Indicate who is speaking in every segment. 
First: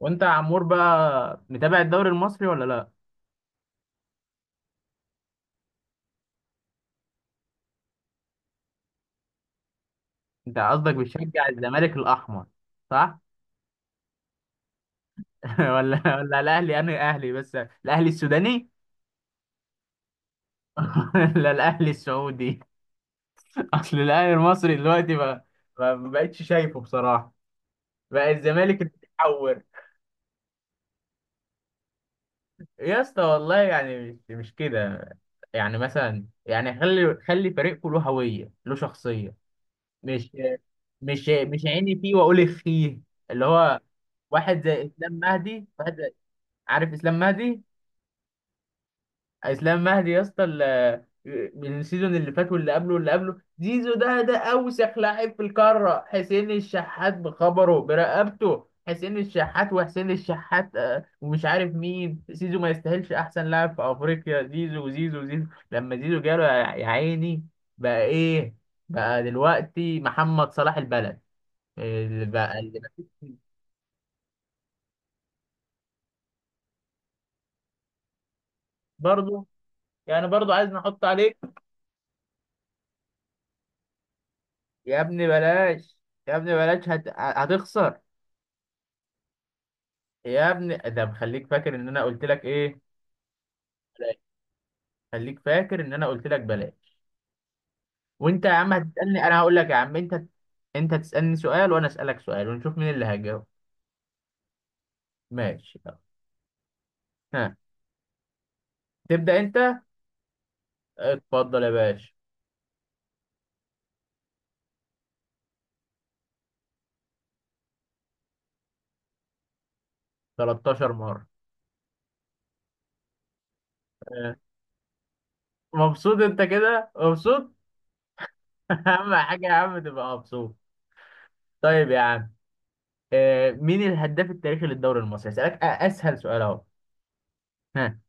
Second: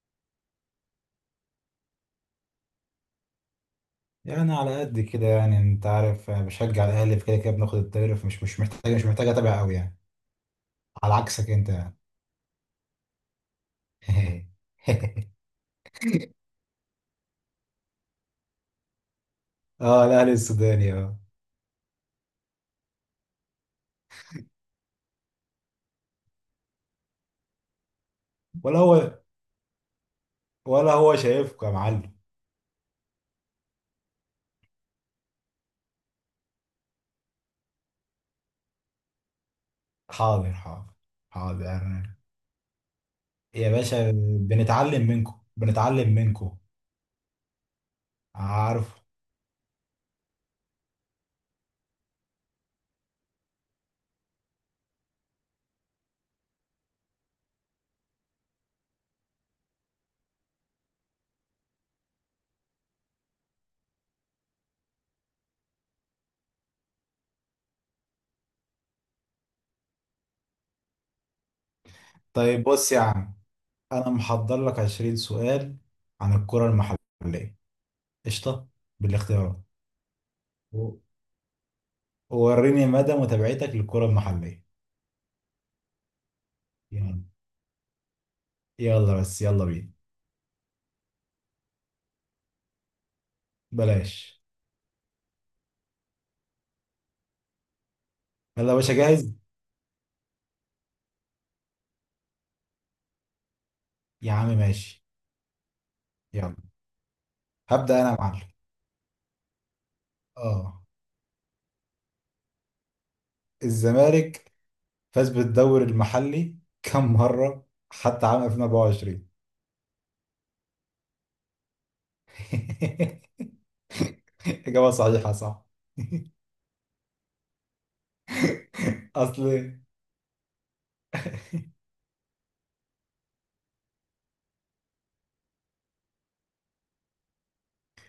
Speaker 1: وانت يا عمور بقى متابع الدوري المصري ولا لا؟
Speaker 2: يعني على قد كده، يعني انت عارف أنا بشجع الاهلي. في كده كده بناخد الدوري، فمش مش محتاج مش محتاج اتابع قوي يعني.
Speaker 1: انت قصدك
Speaker 2: على
Speaker 1: بتشجع
Speaker 2: عكسك انت.
Speaker 1: الزمالك الاحمر؟ صح.
Speaker 2: يعني.
Speaker 1: ولا الاهلي، انا اهلي بس. الاهلي السوداني.
Speaker 2: اه، الاهلي السوداني، اه.
Speaker 1: ولا الاهلي السعودي؟ اصل الاهلي المصري دلوقتي بقى ما بقتش شايفه بصراحه. بقى
Speaker 2: ولا
Speaker 1: الزمالك اللي
Speaker 2: هو
Speaker 1: بيتحور.
Speaker 2: ولا هو شايفكم يا معلم.
Speaker 1: يا اسطى والله يعني مش كده. يعني مثلا يعني خلي فريقكم له هويه، له شخصيه. مش
Speaker 2: حاضر، حاضر.
Speaker 1: مش
Speaker 2: حاضر
Speaker 1: عيني فيه واقول اخيه، اللي
Speaker 2: يا
Speaker 1: هو
Speaker 2: باشا.
Speaker 1: واحد زي
Speaker 2: بنتعلم
Speaker 1: اسلام
Speaker 2: منكم،
Speaker 1: مهدي، واحد زي...
Speaker 2: بنتعلم منكم.
Speaker 1: عارف اسلام مهدي؟
Speaker 2: عارف.
Speaker 1: اسلام مهدي يا اسطى من السيزون اللي فات واللي قبله واللي قبله. زيزو ده اوسخ لاعب في القاره. حسين الشحات بخبره برقبته، حسين الشحات وحسين الشحات، ومش عارف مين. زيزو ما يستاهلش احسن لاعب في افريقيا. زيزو زيزو زيزو لما زيزو جاله، يا عيني. بقى ايه؟ بقى دلوقتي محمد صلاح البلد.
Speaker 2: طيب،
Speaker 1: اللي بقى...
Speaker 2: بص يا عم، انا محضر لك 20 سؤال عن الكرة المحلية. قشطة،
Speaker 1: برضه؟
Speaker 2: بالاختيارات.
Speaker 1: يعني برضه عايز
Speaker 2: و-
Speaker 1: نحط عليك؟
Speaker 2: ووريني مدى متابعتك للكرة المحلية.
Speaker 1: يا ابني بلاش. يا ابني بلاش
Speaker 2: يلا،
Speaker 1: هتخسر.
Speaker 2: يلا بس، يلا بينا.
Speaker 1: يا ابني ده مخليك فاكر ان انا قلت لك ايه؟ بلاش.
Speaker 2: بلاش.
Speaker 1: خليك فاكر ان انا قلت لك بلاش. وانت يا
Speaker 2: يلا
Speaker 1: عم
Speaker 2: يا باشا،
Speaker 1: هتسألني،
Speaker 2: جاهز.
Speaker 1: انا هقول لك يا عم انت، انت تسألني سؤال وانا اسألك سؤال ونشوف مين اللي هيجاوب.
Speaker 2: يا عم ماشي.
Speaker 1: ماشي، يلا.
Speaker 2: يلا،
Speaker 1: ها،
Speaker 2: هبدأ انا يا معلم.
Speaker 1: تبدأ انت.
Speaker 2: اه.
Speaker 1: اتفضل يا باشا.
Speaker 2: الزمالك فاز بالدوري المحلي كم مرة حتى عام 2024؟
Speaker 1: 13 مرة. آه.
Speaker 2: إجابة صحيحة، صح.
Speaker 1: مبسوط انت كده؟ مبسوط؟ اهم حاجة يا
Speaker 2: اصل،
Speaker 1: عم تبقى مبسوط. طيب يا عم، مين الهداف التاريخي للدوري المصري؟ هسألك اسهل سؤال اهو. ها؟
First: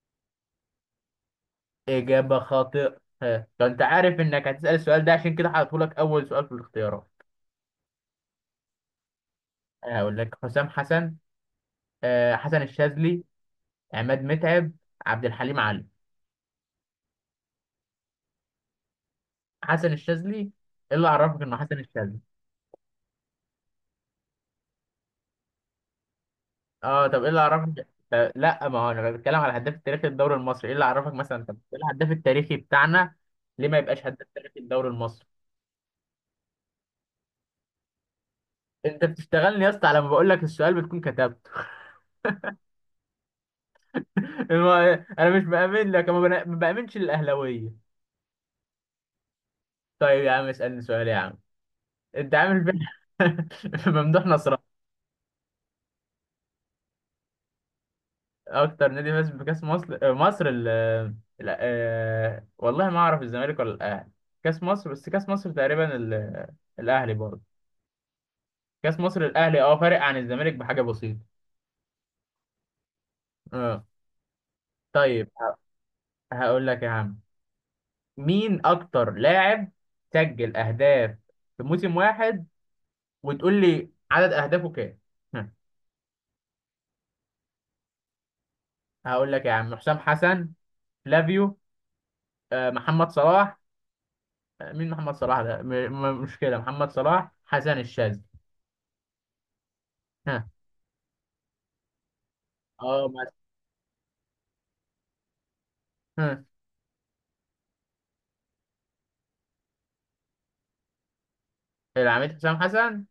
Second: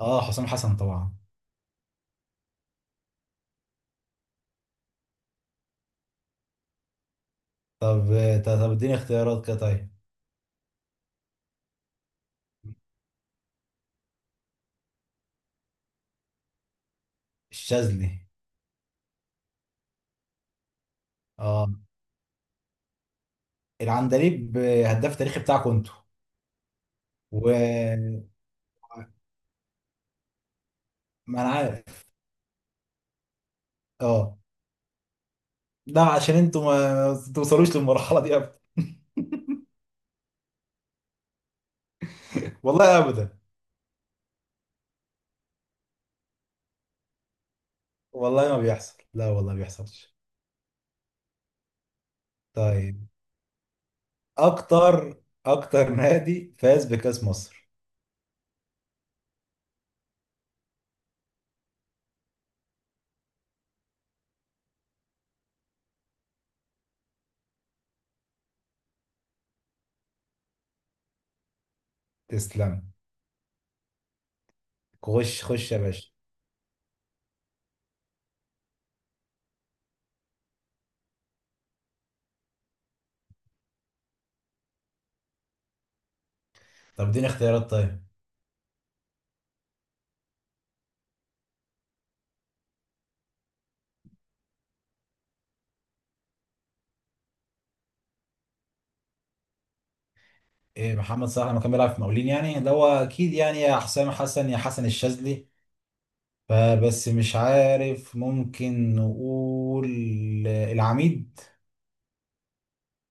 Speaker 2: اه حسام حسن طبعا.
Speaker 1: اجابه خاطئه. ها، لو انت عارف انك هتسأل السؤال ده، عشان كده هحطهولك اول سؤال في الاختيارات.
Speaker 2: طب طب اديني اختيارات كده طيب.
Speaker 1: أنا هقول لك: حسام حسن، حسن الشاذلي، عماد متعب، عبد الحليم علي.
Speaker 2: الشاذلي.
Speaker 1: حسن الشاذلي؟ ايه اللي عرفك انه
Speaker 2: اه،
Speaker 1: حسن الشاذلي؟
Speaker 2: العندليب، هداف تاريخي بتاعكم انتوا.
Speaker 1: اه، طب ايه اللي عرفك؟
Speaker 2: و
Speaker 1: طب لا، ما هو انا بتكلم على الهداف التاريخي للدوري المصري. ايه اللي عرفك
Speaker 2: ما
Speaker 1: مثلا؟
Speaker 2: انا
Speaker 1: طب إيه
Speaker 2: عارف.
Speaker 1: الهداف التاريخي بتاعنا؟ ليه ما يبقاش هداف
Speaker 2: اه،
Speaker 1: تاريخي للدوري المصري؟
Speaker 2: لا عشان انتوا ما توصلوش للمرحلة دي.
Speaker 1: انت بتشتغلني يا اسطى؟ على ما بقول لك السؤال بتكون كتبته.
Speaker 2: والله ابدا.
Speaker 1: انا مش بامن لك. أنا ما ما بامنش الاهلاويه.
Speaker 2: والله ما بيحصل، لا والله ما بيحصلش.
Speaker 1: طيب يا عم، اسالني سؤال يا عم. انت عامل فين؟
Speaker 2: طيب،
Speaker 1: ممدوح نصر.
Speaker 2: اكتر نادي فاز بكاس مصر.
Speaker 1: اكتر نادي فاز بكاس مصر؟ مصر والله ما اعرف، الزمالك ولا الاهلي؟ كاس مصر بس. كاس مصر تقريبا الاهلي برضه. كاس مصر الاهلي، اه، فارق عن الزمالك بحاجه بسيطه.
Speaker 2: تسلم.
Speaker 1: اه. طيب
Speaker 2: خش خش يا باشا.
Speaker 1: هقول لك يا عم، مين اكتر لاعب سجل اهداف في موسم واحد، وتقول لي عدد اهدافه كام.
Speaker 2: طب اديني اختيارات طيب.
Speaker 1: هقول لك يا عم: حسام حسن، فلافيو، محمد صلاح، مين محمد صلاح ده. مشكلة محمد صلاح، حسن الشاذلي. ها؟
Speaker 2: ايه، محمد صلاح لما كان بيلعب في مقاولين يعني، اللي هو
Speaker 1: اه، بس.
Speaker 2: اكيد يعني، يا حسام حسن يا حسن الشاذلي.
Speaker 1: ها؟
Speaker 2: فبس مش عارف، ممكن نقول العميد
Speaker 1: العميد حسام حسن؟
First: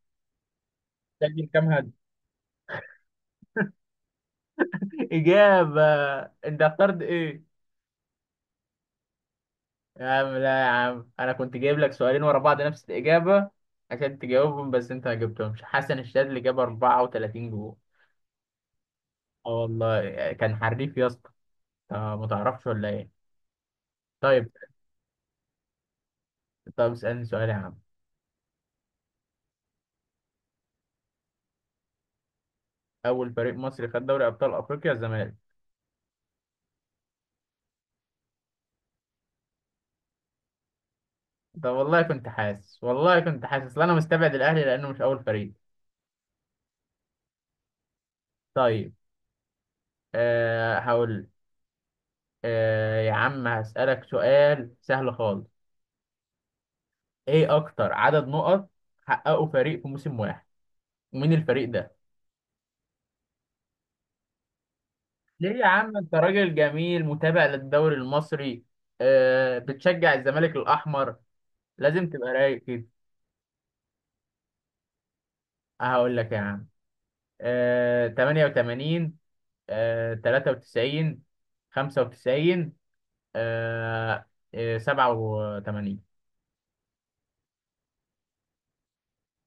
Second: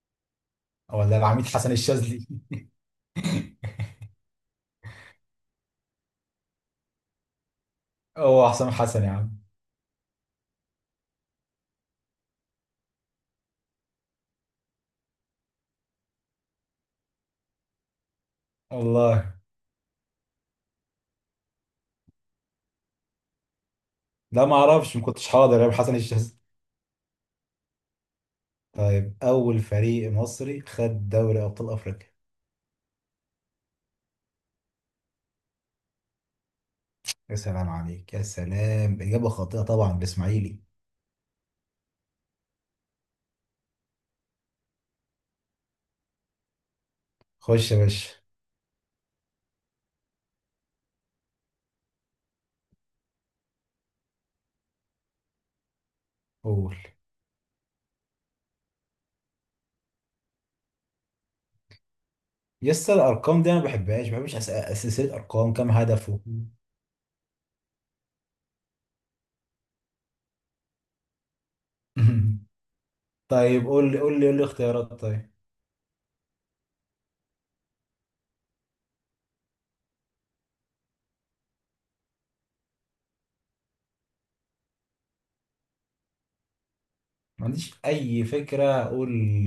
Speaker 2: ولا العميد
Speaker 1: سجل كام
Speaker 2: حسن
Speaker 1: هدف؟
Speaker 2: الشاذلي.
Speaker 1: إجابة؟ أنت اخترت إيه؟
Speaker 2: هو حسام حسن يا عم.
Speaker 1: يا عم لا، يا عم أنا كنت جايب لك سؤالين ورا بعض نفس الإجابة عشان تجاوبهم، بس أنت ما جبتهمش. حسن الشاذلي جاب 34 جول.
Speaker 2: والله
Speaker 1: اه والله كان حريف يا اسطى. ما تعرفش ولا إيه؟
Speaker 2: لا،
Speaker 1: طيب.
Speaker 2: ما اعرفش، ما كنتش حاضر يا حسن الشاذلي.
Speaker 1: طب اسألني سؤال يا عم.
Speaker 2: طيب، أول فريق مصري خد دوري أبطال أفريقيا.
Speaker 1: اول فريق مصري خد دوري ابطال افريقيا الزمالك.
Speaker 2: يا سلام عليك يا سلام، إجابة خاطئة طبعا، بإسماعيلي.
Speaker 1: طب والله كنت حاسس، والله كنت حاسس، لا انا مستبعد الاهلي لانه مش اول فريق.
Speaker 2: خش يا باشا.
Speaker 1: طيب. أه، هقول لك. أه يا عم، هسألك سؤال سهل خالص.
Speaker 2: قول.
Speaker 1: ايه اكتر عدد نقط حققه فريق في موسم واحد، ومين الفريق ده؟
Speaker 2: يس، الأرقام دي أنا ما بحبهاش، ما بحبش سلسلة
Speaker 1: ليه
Speaker 2: أرقام.
Speaker 1: يا
Speaker 2: كام
Speaker 1: عم؟ انت
Speaker 2: هدفه؟
Speaker 1: راجل جميل، متابع للدوري المصري، أه بتشجع الزمالك الاحمر، لازم تبقى رايق كده.
Speaker 2: طيب، قول لي قول لي قول لي اختيارات طيب.
Speaker 1: هقول لك يا عم: أه 88، أه 93، 95، آه، 87.
Speaker 2: ما عنديش أي فكرة، أقول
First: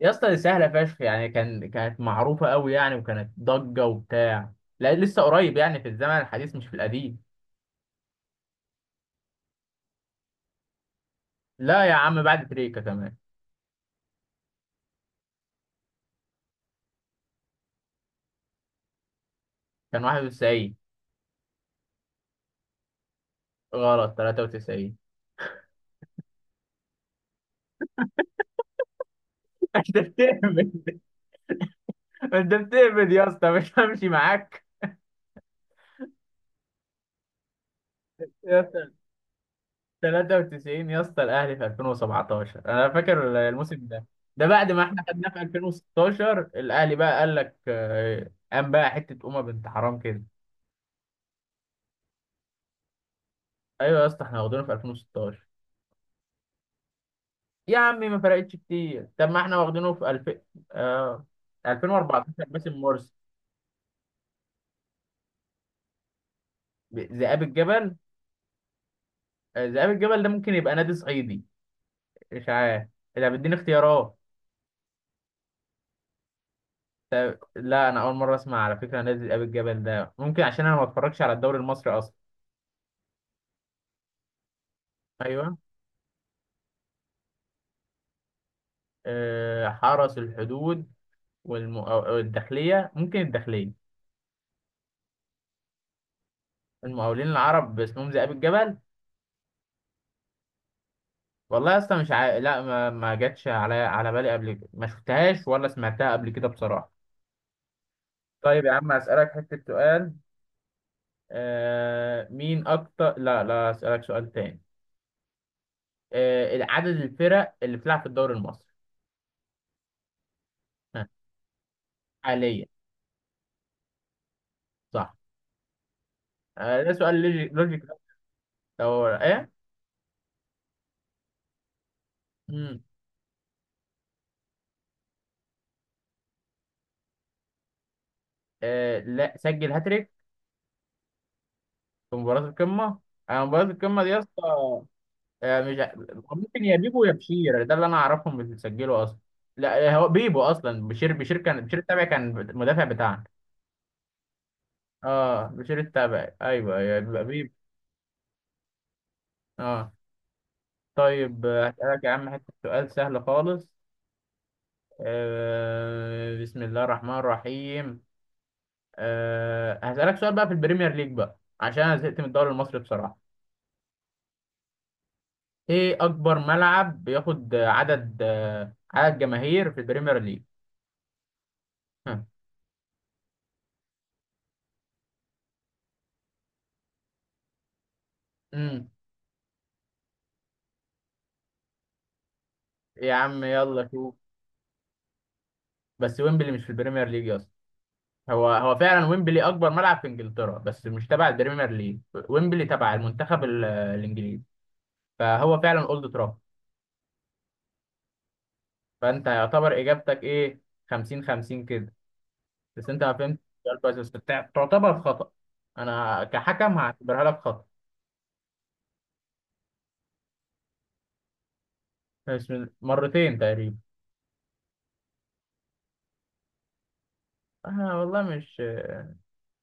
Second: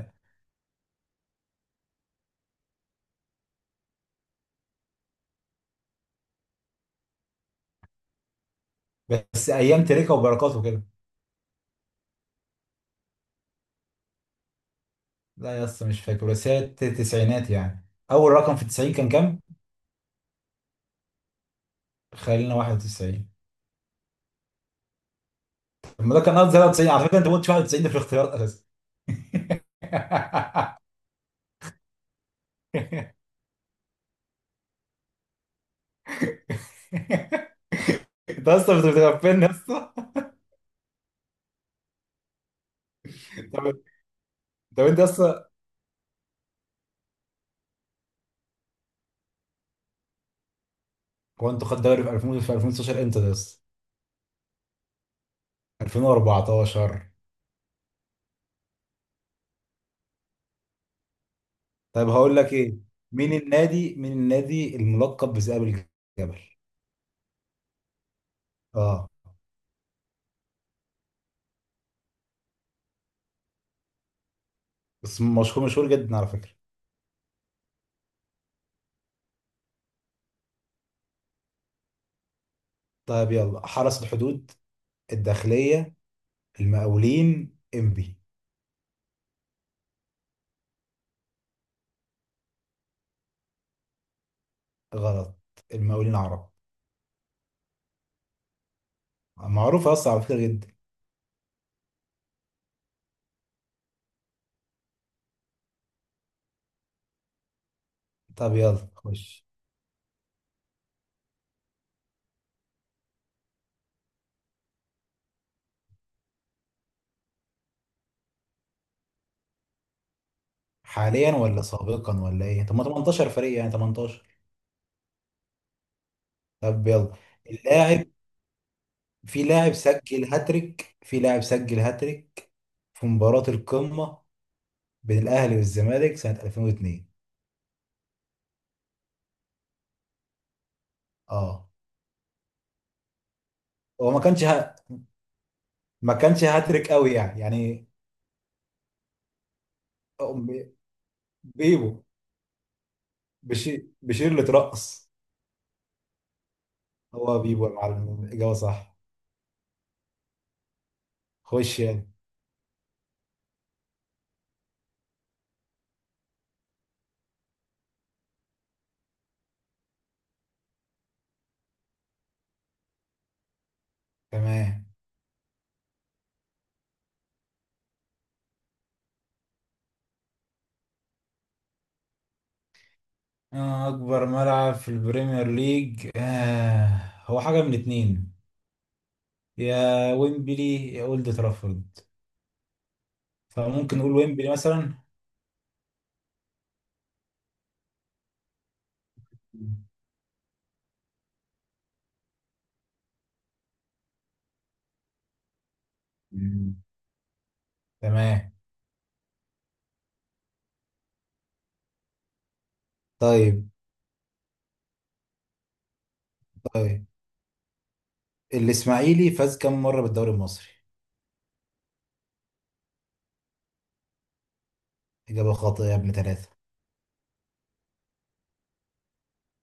Speaker 1: يا اسطى دي سهله فشخ يعني. كان كانت معروفه قوي يعني، وكانت ضجه وبتاع. لا لسه قريب يعني، في الزمن الحديث مش في القديم.
Speaker 2: بس أيام تريكة وبركاته كده.
Speaker 1: لا يا عم، بعد تريكا كمان.
Speaker 2: لا يا اسطى مش فاكر، بس هي التسعينات يعني. أول رقم في التسعين كان كام؟
Speaker 1: كان 91؟
Speaker 2: خلينا 91.
Speaker 1: غلط. 93.
Speaker 2: طب ما ده كان قصدي 93 على فكرة، أنت ما قلتش 91 ده في الاختيارات.
Speaker 1: انت بتهبد، انت بتهبد
Speaker 2: انت
Speaker 1: يا اسطى، مش همشي معاك يا
Speaker 2: اصلا
Speaker 1: اسطى.
Speaker 2: بتغفلني يا اسطى.
Speaker 1: 93 يا اسطى الاهلي في 2017، انا فاكر الموسم
Speaker 2: طب
Speaker 1: ده. ده بعد ما
Speaker 2: طب انت
Speaker 1: احنا خدناه في
Speaker 2: اصلا،
Speaker 1: 2016، الاهلي بقى قال لك قام بقى حته امه بنت حرام كده.
Speaker 2: هو انتوا خدتوا الدوري في 2000، في 2016 امتى ده اصلا؟
Speaker 1: ايوه يا اسطى، احنا واخدينه في 2016.
Speaker 2: 2014.
Speaker 1: يا عمي ما فرقتش كتير. طب ما احنا واخدينه في 2000. آه،
Speaker 2: طب هقول
Speaker 1: 2014،
Speaker 2: لك
Speaker 1: باسم
Speaker 2: ايه،
Speaker 1: مرسي.
Speaker 2: مين النادي الملقب بذئاب الجبل؟
Speaker 1: ذئاب الجبل؟
Speaker 2: اه
Speaker 1: ذئاب الجبل ده ممكن يبقى نادي صعيدي، مش عارف، اذا بتديني اختيارات.
Speaker 2: بس مشهور، مشهور جدا على فكرة.
Speaker 1: لا، انا اول مره اسمع على فكره نادي ذئاب الجبل ده، ممكن عشان انا ما بتفرجش على الدوري المصري اصلا.
Speaker 2: طيب يلا، حرس الحدود،
Speaker 1: ايوه.
Speaker 2: الداخلية، المقاولين، انبي.
Speaker 1: آه حرس الحدود. والداخليه، ممكن الداخليه.
Speaker 2: غلط، المقاولين عرب.
Speaker 1: المقاولين العرب اسمهم ذئاب الجبل؟
Speaker 2: معروف اصلا على فكرة جدا.
Speaker 1: والله يا اسطى، مش عا... لا، ما جاتش على بالي قبل كده، ما شفتهاش ولا سمعتها قبل كده بصراحة.
Speaker 2: طب
Speaker 1: طيب يا
Speaker 2: يلا
Speaker 1: عم، أسألك
Speaker 2: خش.
Speaker 1: حتة سؤال. آه... مين أكتر لا، لا، أسألك سؤال تاني. عدد الفرق اللي بتلعب في الدوري المصري؟ ها،
Speaker 2: حاليا ولا سابقا ولا
Speaker 1: حاليا.
Speaker 2: ايه؟ طب ما 18 فريق يعني، 18.
Speaker 1: صح.
Speaker 2: طب
Speaker 1: ده
Speaker 2: يلا،
Speaker 1: سؤال لوجيك لوجيك.
Speaker 2: اللاعب،
Speaker 1: أو
Speaker 2: في
Speaker 1: إيه؟
Speaker 2: لاعب سجل هاتريك،
Speaker 1: مم.
Speaker 2: في مباراة القمة بين الأهلي والزمالك سنة 2002.
Speaker 1: لا سجل هاتريك
Speaker 2: اه،
Speaker 1: في مباراة القمة. مباراة القمة دي
Speaker 2: هو
Speaker 1: يا
Speaker 2: ما
Speaker 1: اسطى...
Speaker 2: كانش
Speaker 1: آه، مش ع-
Speaker 2: ما كانش
Speaker 1: ممكن يا
Speaker 2: هاتريك
Speaker 1: بيبو، يا
Speaker 2: قوي يعني،
Speaker 1: بشير، ده اللي
Speaker 2: يعني.
Speaker 1: انا اعرفهم اللي بيسجلوا اصلا. لا هو بيبو
Speaker 2: أم-
Speaker 1: اصلا. بشير كان، بشير التابع
Speaker 2: بيبو.
Speaker 1: كان المدافع بتاعنا.
Speaker 2: بشير اللي اترقص.
Speaker 1: اه بشير التابع. ايوه يا بيبو.
Speaker 2: هو
Speaker 1: بيبو.
Speaker 2: بيبو يا معلم، الإجابة صح.
Speaker 1: اه. طيب
Speaker 2: خش
Speaker 1: هسألك يا
Speaker 2: يعني.
Speaker 1: عم حته سؤال سهل خالص. بسم الله الرحمن الرحيم. هسألك سؤال بقى في البريمير ليج بقى عشان انا زهقت من الدوري المصري بصراحة.
Speaker 2: تمام.
Speaker 1: ايه اكبر ملعب بياخد عدد جماهير في البريمير ليج؟ ها.
Speaker 2: آه، أكبر ملعب في البريمير ليج. آه، هو حاجة من اتنين،
Speaker 1: مم.
Speaker 2: يا ويمبلي يا أولد ترافورد.
Speaker 1: يا عم يلا
Speaker 2: فممكن نقول
Speaker 1: شوف.
Speaker 2: ويمبلي مثلا.
Speaker 1: بس ويمبلي مش في البريمير ليج يا اسطى. هو فعلا ويمبلي اكبر ملعب في انجلترا، بس مش تبع البريمير ليج. ويمبلي تبع المنتخب الانجليزي. فهو فعلا اولد ترافورد.
Speaker 2: مم. تمام.
Speaker 1: فانت يعتبر اجابتك ايه؟ 50 50 كده. بس انت ما فهمت
Speaker 2: طيب.
Speaker 1: السؤال كويس، بس تعتبر خطأ. انا كحكم
Speaker 2: طيب،
Speaker 1: هعتبرها لك خطأ.
Speaker 2: الاسماعيلي فاز كم مرة بالدوري المصري؟
Speaker 1: مش من- مرتين تقريبا.
Speaker 2: إجابة خاطئة يا ابن ثلاثة.
Speaker 1: انا والله مش...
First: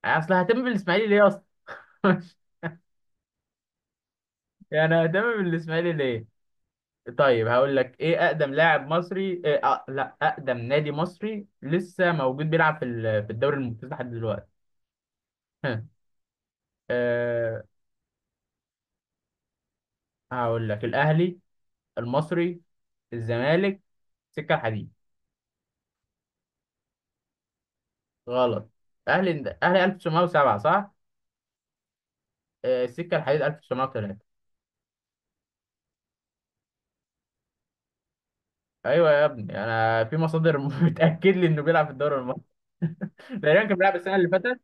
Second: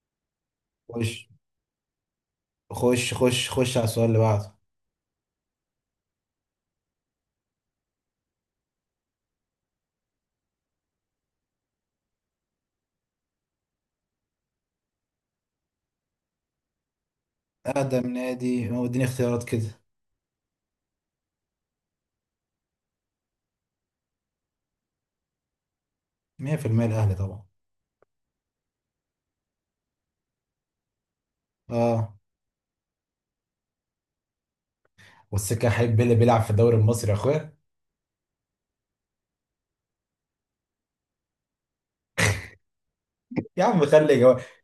Speaker 1: اصل هتم بالاسماعيلي
Speaker 2: خش
Speaker 1: ليه اصلا؟
Speaker 2: خش خش، خش على السؤال اللي بعده.
Speaker 1: يعني هتم بالاسماعيلي ليه؟ طيب هقول لك ايه اقدم لاعب مصري، إيه لا، اقدم نادي مصري لسه موجود بيلعب في في الدوري الممتاز لحد دلوقتي. ها. أه...
Speaker 2: أقدم نادي، هو اديني اختيارات كده.
Speaker 1: هقول لك: الاهلي، المصري، الزمالك، السكه الحديد.
Speaker 2: 100%، الأهلي طبعا.
Speaker 1: غلط. اهلي اهلي 1907، صح.
Speaker 2: اه،
Speaker 1: السكه الحديد 1903.
Speaker 2: والسكة حبيب بيلي بيلعب في الدوري المصري يا اخويا.
Speaker 1: ايوه يا ابني، انا في مصادر بتاكد لي انه بيلعب في الدوري المصري.
Speaker 2: يا
Speaker 1: تقريبا كان
Speaker 2: عم
Speaker 1: بيلعب السنه
Speaker 2: خلي
Speaker 1: اللي فاتت.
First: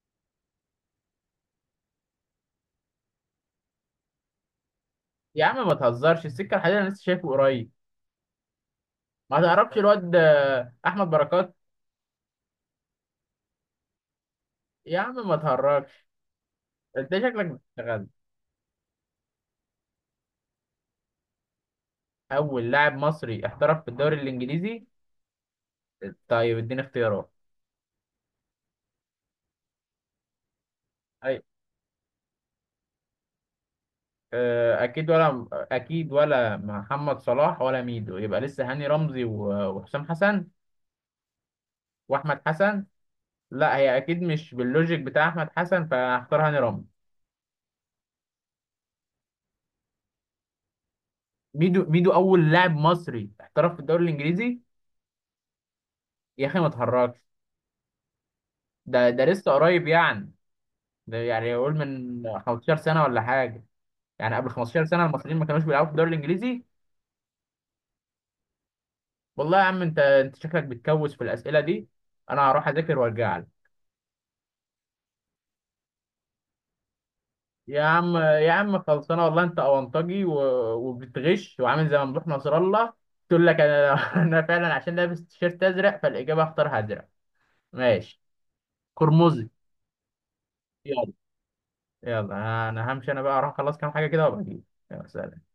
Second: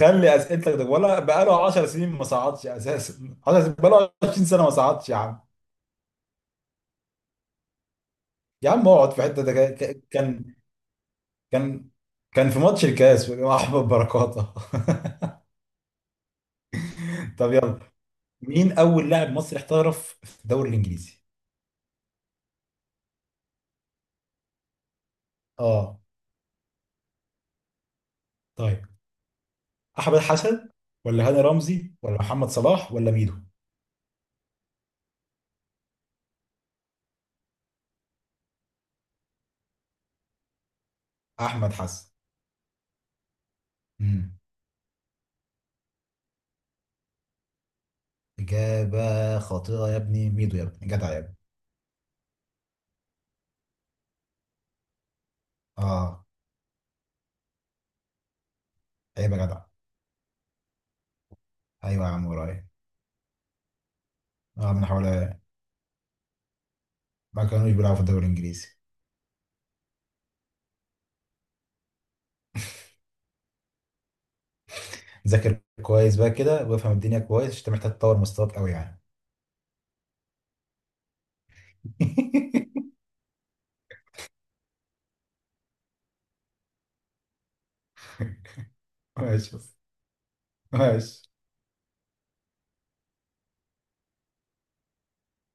Speaker 2: خلي اسئلتك ده، ولا بقاله 10 سنين ما صعدش اساسا. 10 سنين، بقاله 20 سنة ما صعدش يا عم.
Speaker 1: يا عم ما تهزرش، السكه الحديد انا لسه شايفه قريب.
Speaker 2: يا عم اقعد في
Speaker 1: ما
Speaker 2: حتة ده.
Speaker 1: تعرفش الواد احمد بركات؟
Speaker 2: كان كان في ماتش الكاس مع احمد بركاته.
Speaker 1: يا عم ما تهرجش، انت شكلك
Speaker 2: طب يلا،
Speaker 1: بتشتغل.
Speaker 2: مين اول لاعب مصري احترف في الدوري الانجليزي؟
Speaker 1: اول لاعب مصري احترف في الدوري الانجليزي.
Speaker 2: اه.
Speaker 1: طيب اديني اختيارات.
Speaker 2: طيب، احمد حسن ولا
Speaker 1: اي.
Speaker 2: هاني رمزي ولا محمد صلاح ولا ميدو؟
Speaker 1: اه، اكيد ولا، اكيد ولا محمد صلاح ولا ميدو، يبقى لسه هاني رمزي وحسام حسن
Speaker 2: احمد حسن.
Speaker 1: واحمد حسن. لا هي اكيد
Speaker 2: امم،
Speaker 1: مش باللوجيك بتاع احمد حسن، فهختار هاني رمزي.
Speaker 2: اجابه خاطئه يا ابني، ميدو يا ابني، جدع يا ابني.
Speaker 1: ميدو؟ ميدو اول لاعب مصري احترف في الدوري الانجليزي؟
Speaker 2: اه.
Speaker 1: يا اخي ما تهرجش. ده
Speaker 2: عيب يا
Speaker 1: لسه
Speaker 2: جدع.
Speaker 1: قريب يعني. ده يعني يقول
Speaker 2: ايوه يا
Speaker 1: من
Speaker 2: عم، ورايا.
Speaker 1: 15 سنه ولا حاجه. يعني قبل
Speaker 2: اه،
Speaker 1: 15
Speaker 2: من
Speaker 1: سنه المصريين
Speaker 2: حوالي.
Speaker 1: ما كانوش بيلعبوا في الدوري الانجليزي؟
Speaker 2: ما كانوش بيلعبوا في الدوري الانجليزي.
Speaker 1: والله يا عم انت شكلك بتكوس في الاسئله دي. انا هروح اذاكر وارجع لك.
Speaker 2: ذاكر كويس بقى كده، وافهم الدنيا كويس، عشان انت
Speaker 1: يا
Speaker 2: محتاج
Speaker 1: عم،
Speaker 2: تطور
Speaker 1: يا
Speaker 2: مستواك قوي
Speaker 1: عم
Speaker 2: يعني.
Speaker 1: خلصانه والله. انت اونطجي و... وبتغش، وعامل زي ممدوح نصر الله، تقول لك انا انا فعلا عشان لابس تيشيرت ازرق، فالاجابه اختارها ازرق. ماشي. قرمزي.
Speaker 2: ماشي.
Speaker 1: يلا.
Speaker 2: ماشي.
Speaker 1: يلا انا همشي، انا بقى اروح اخلص كام حاجه كده وابقى اجيلك. يلا، سلام.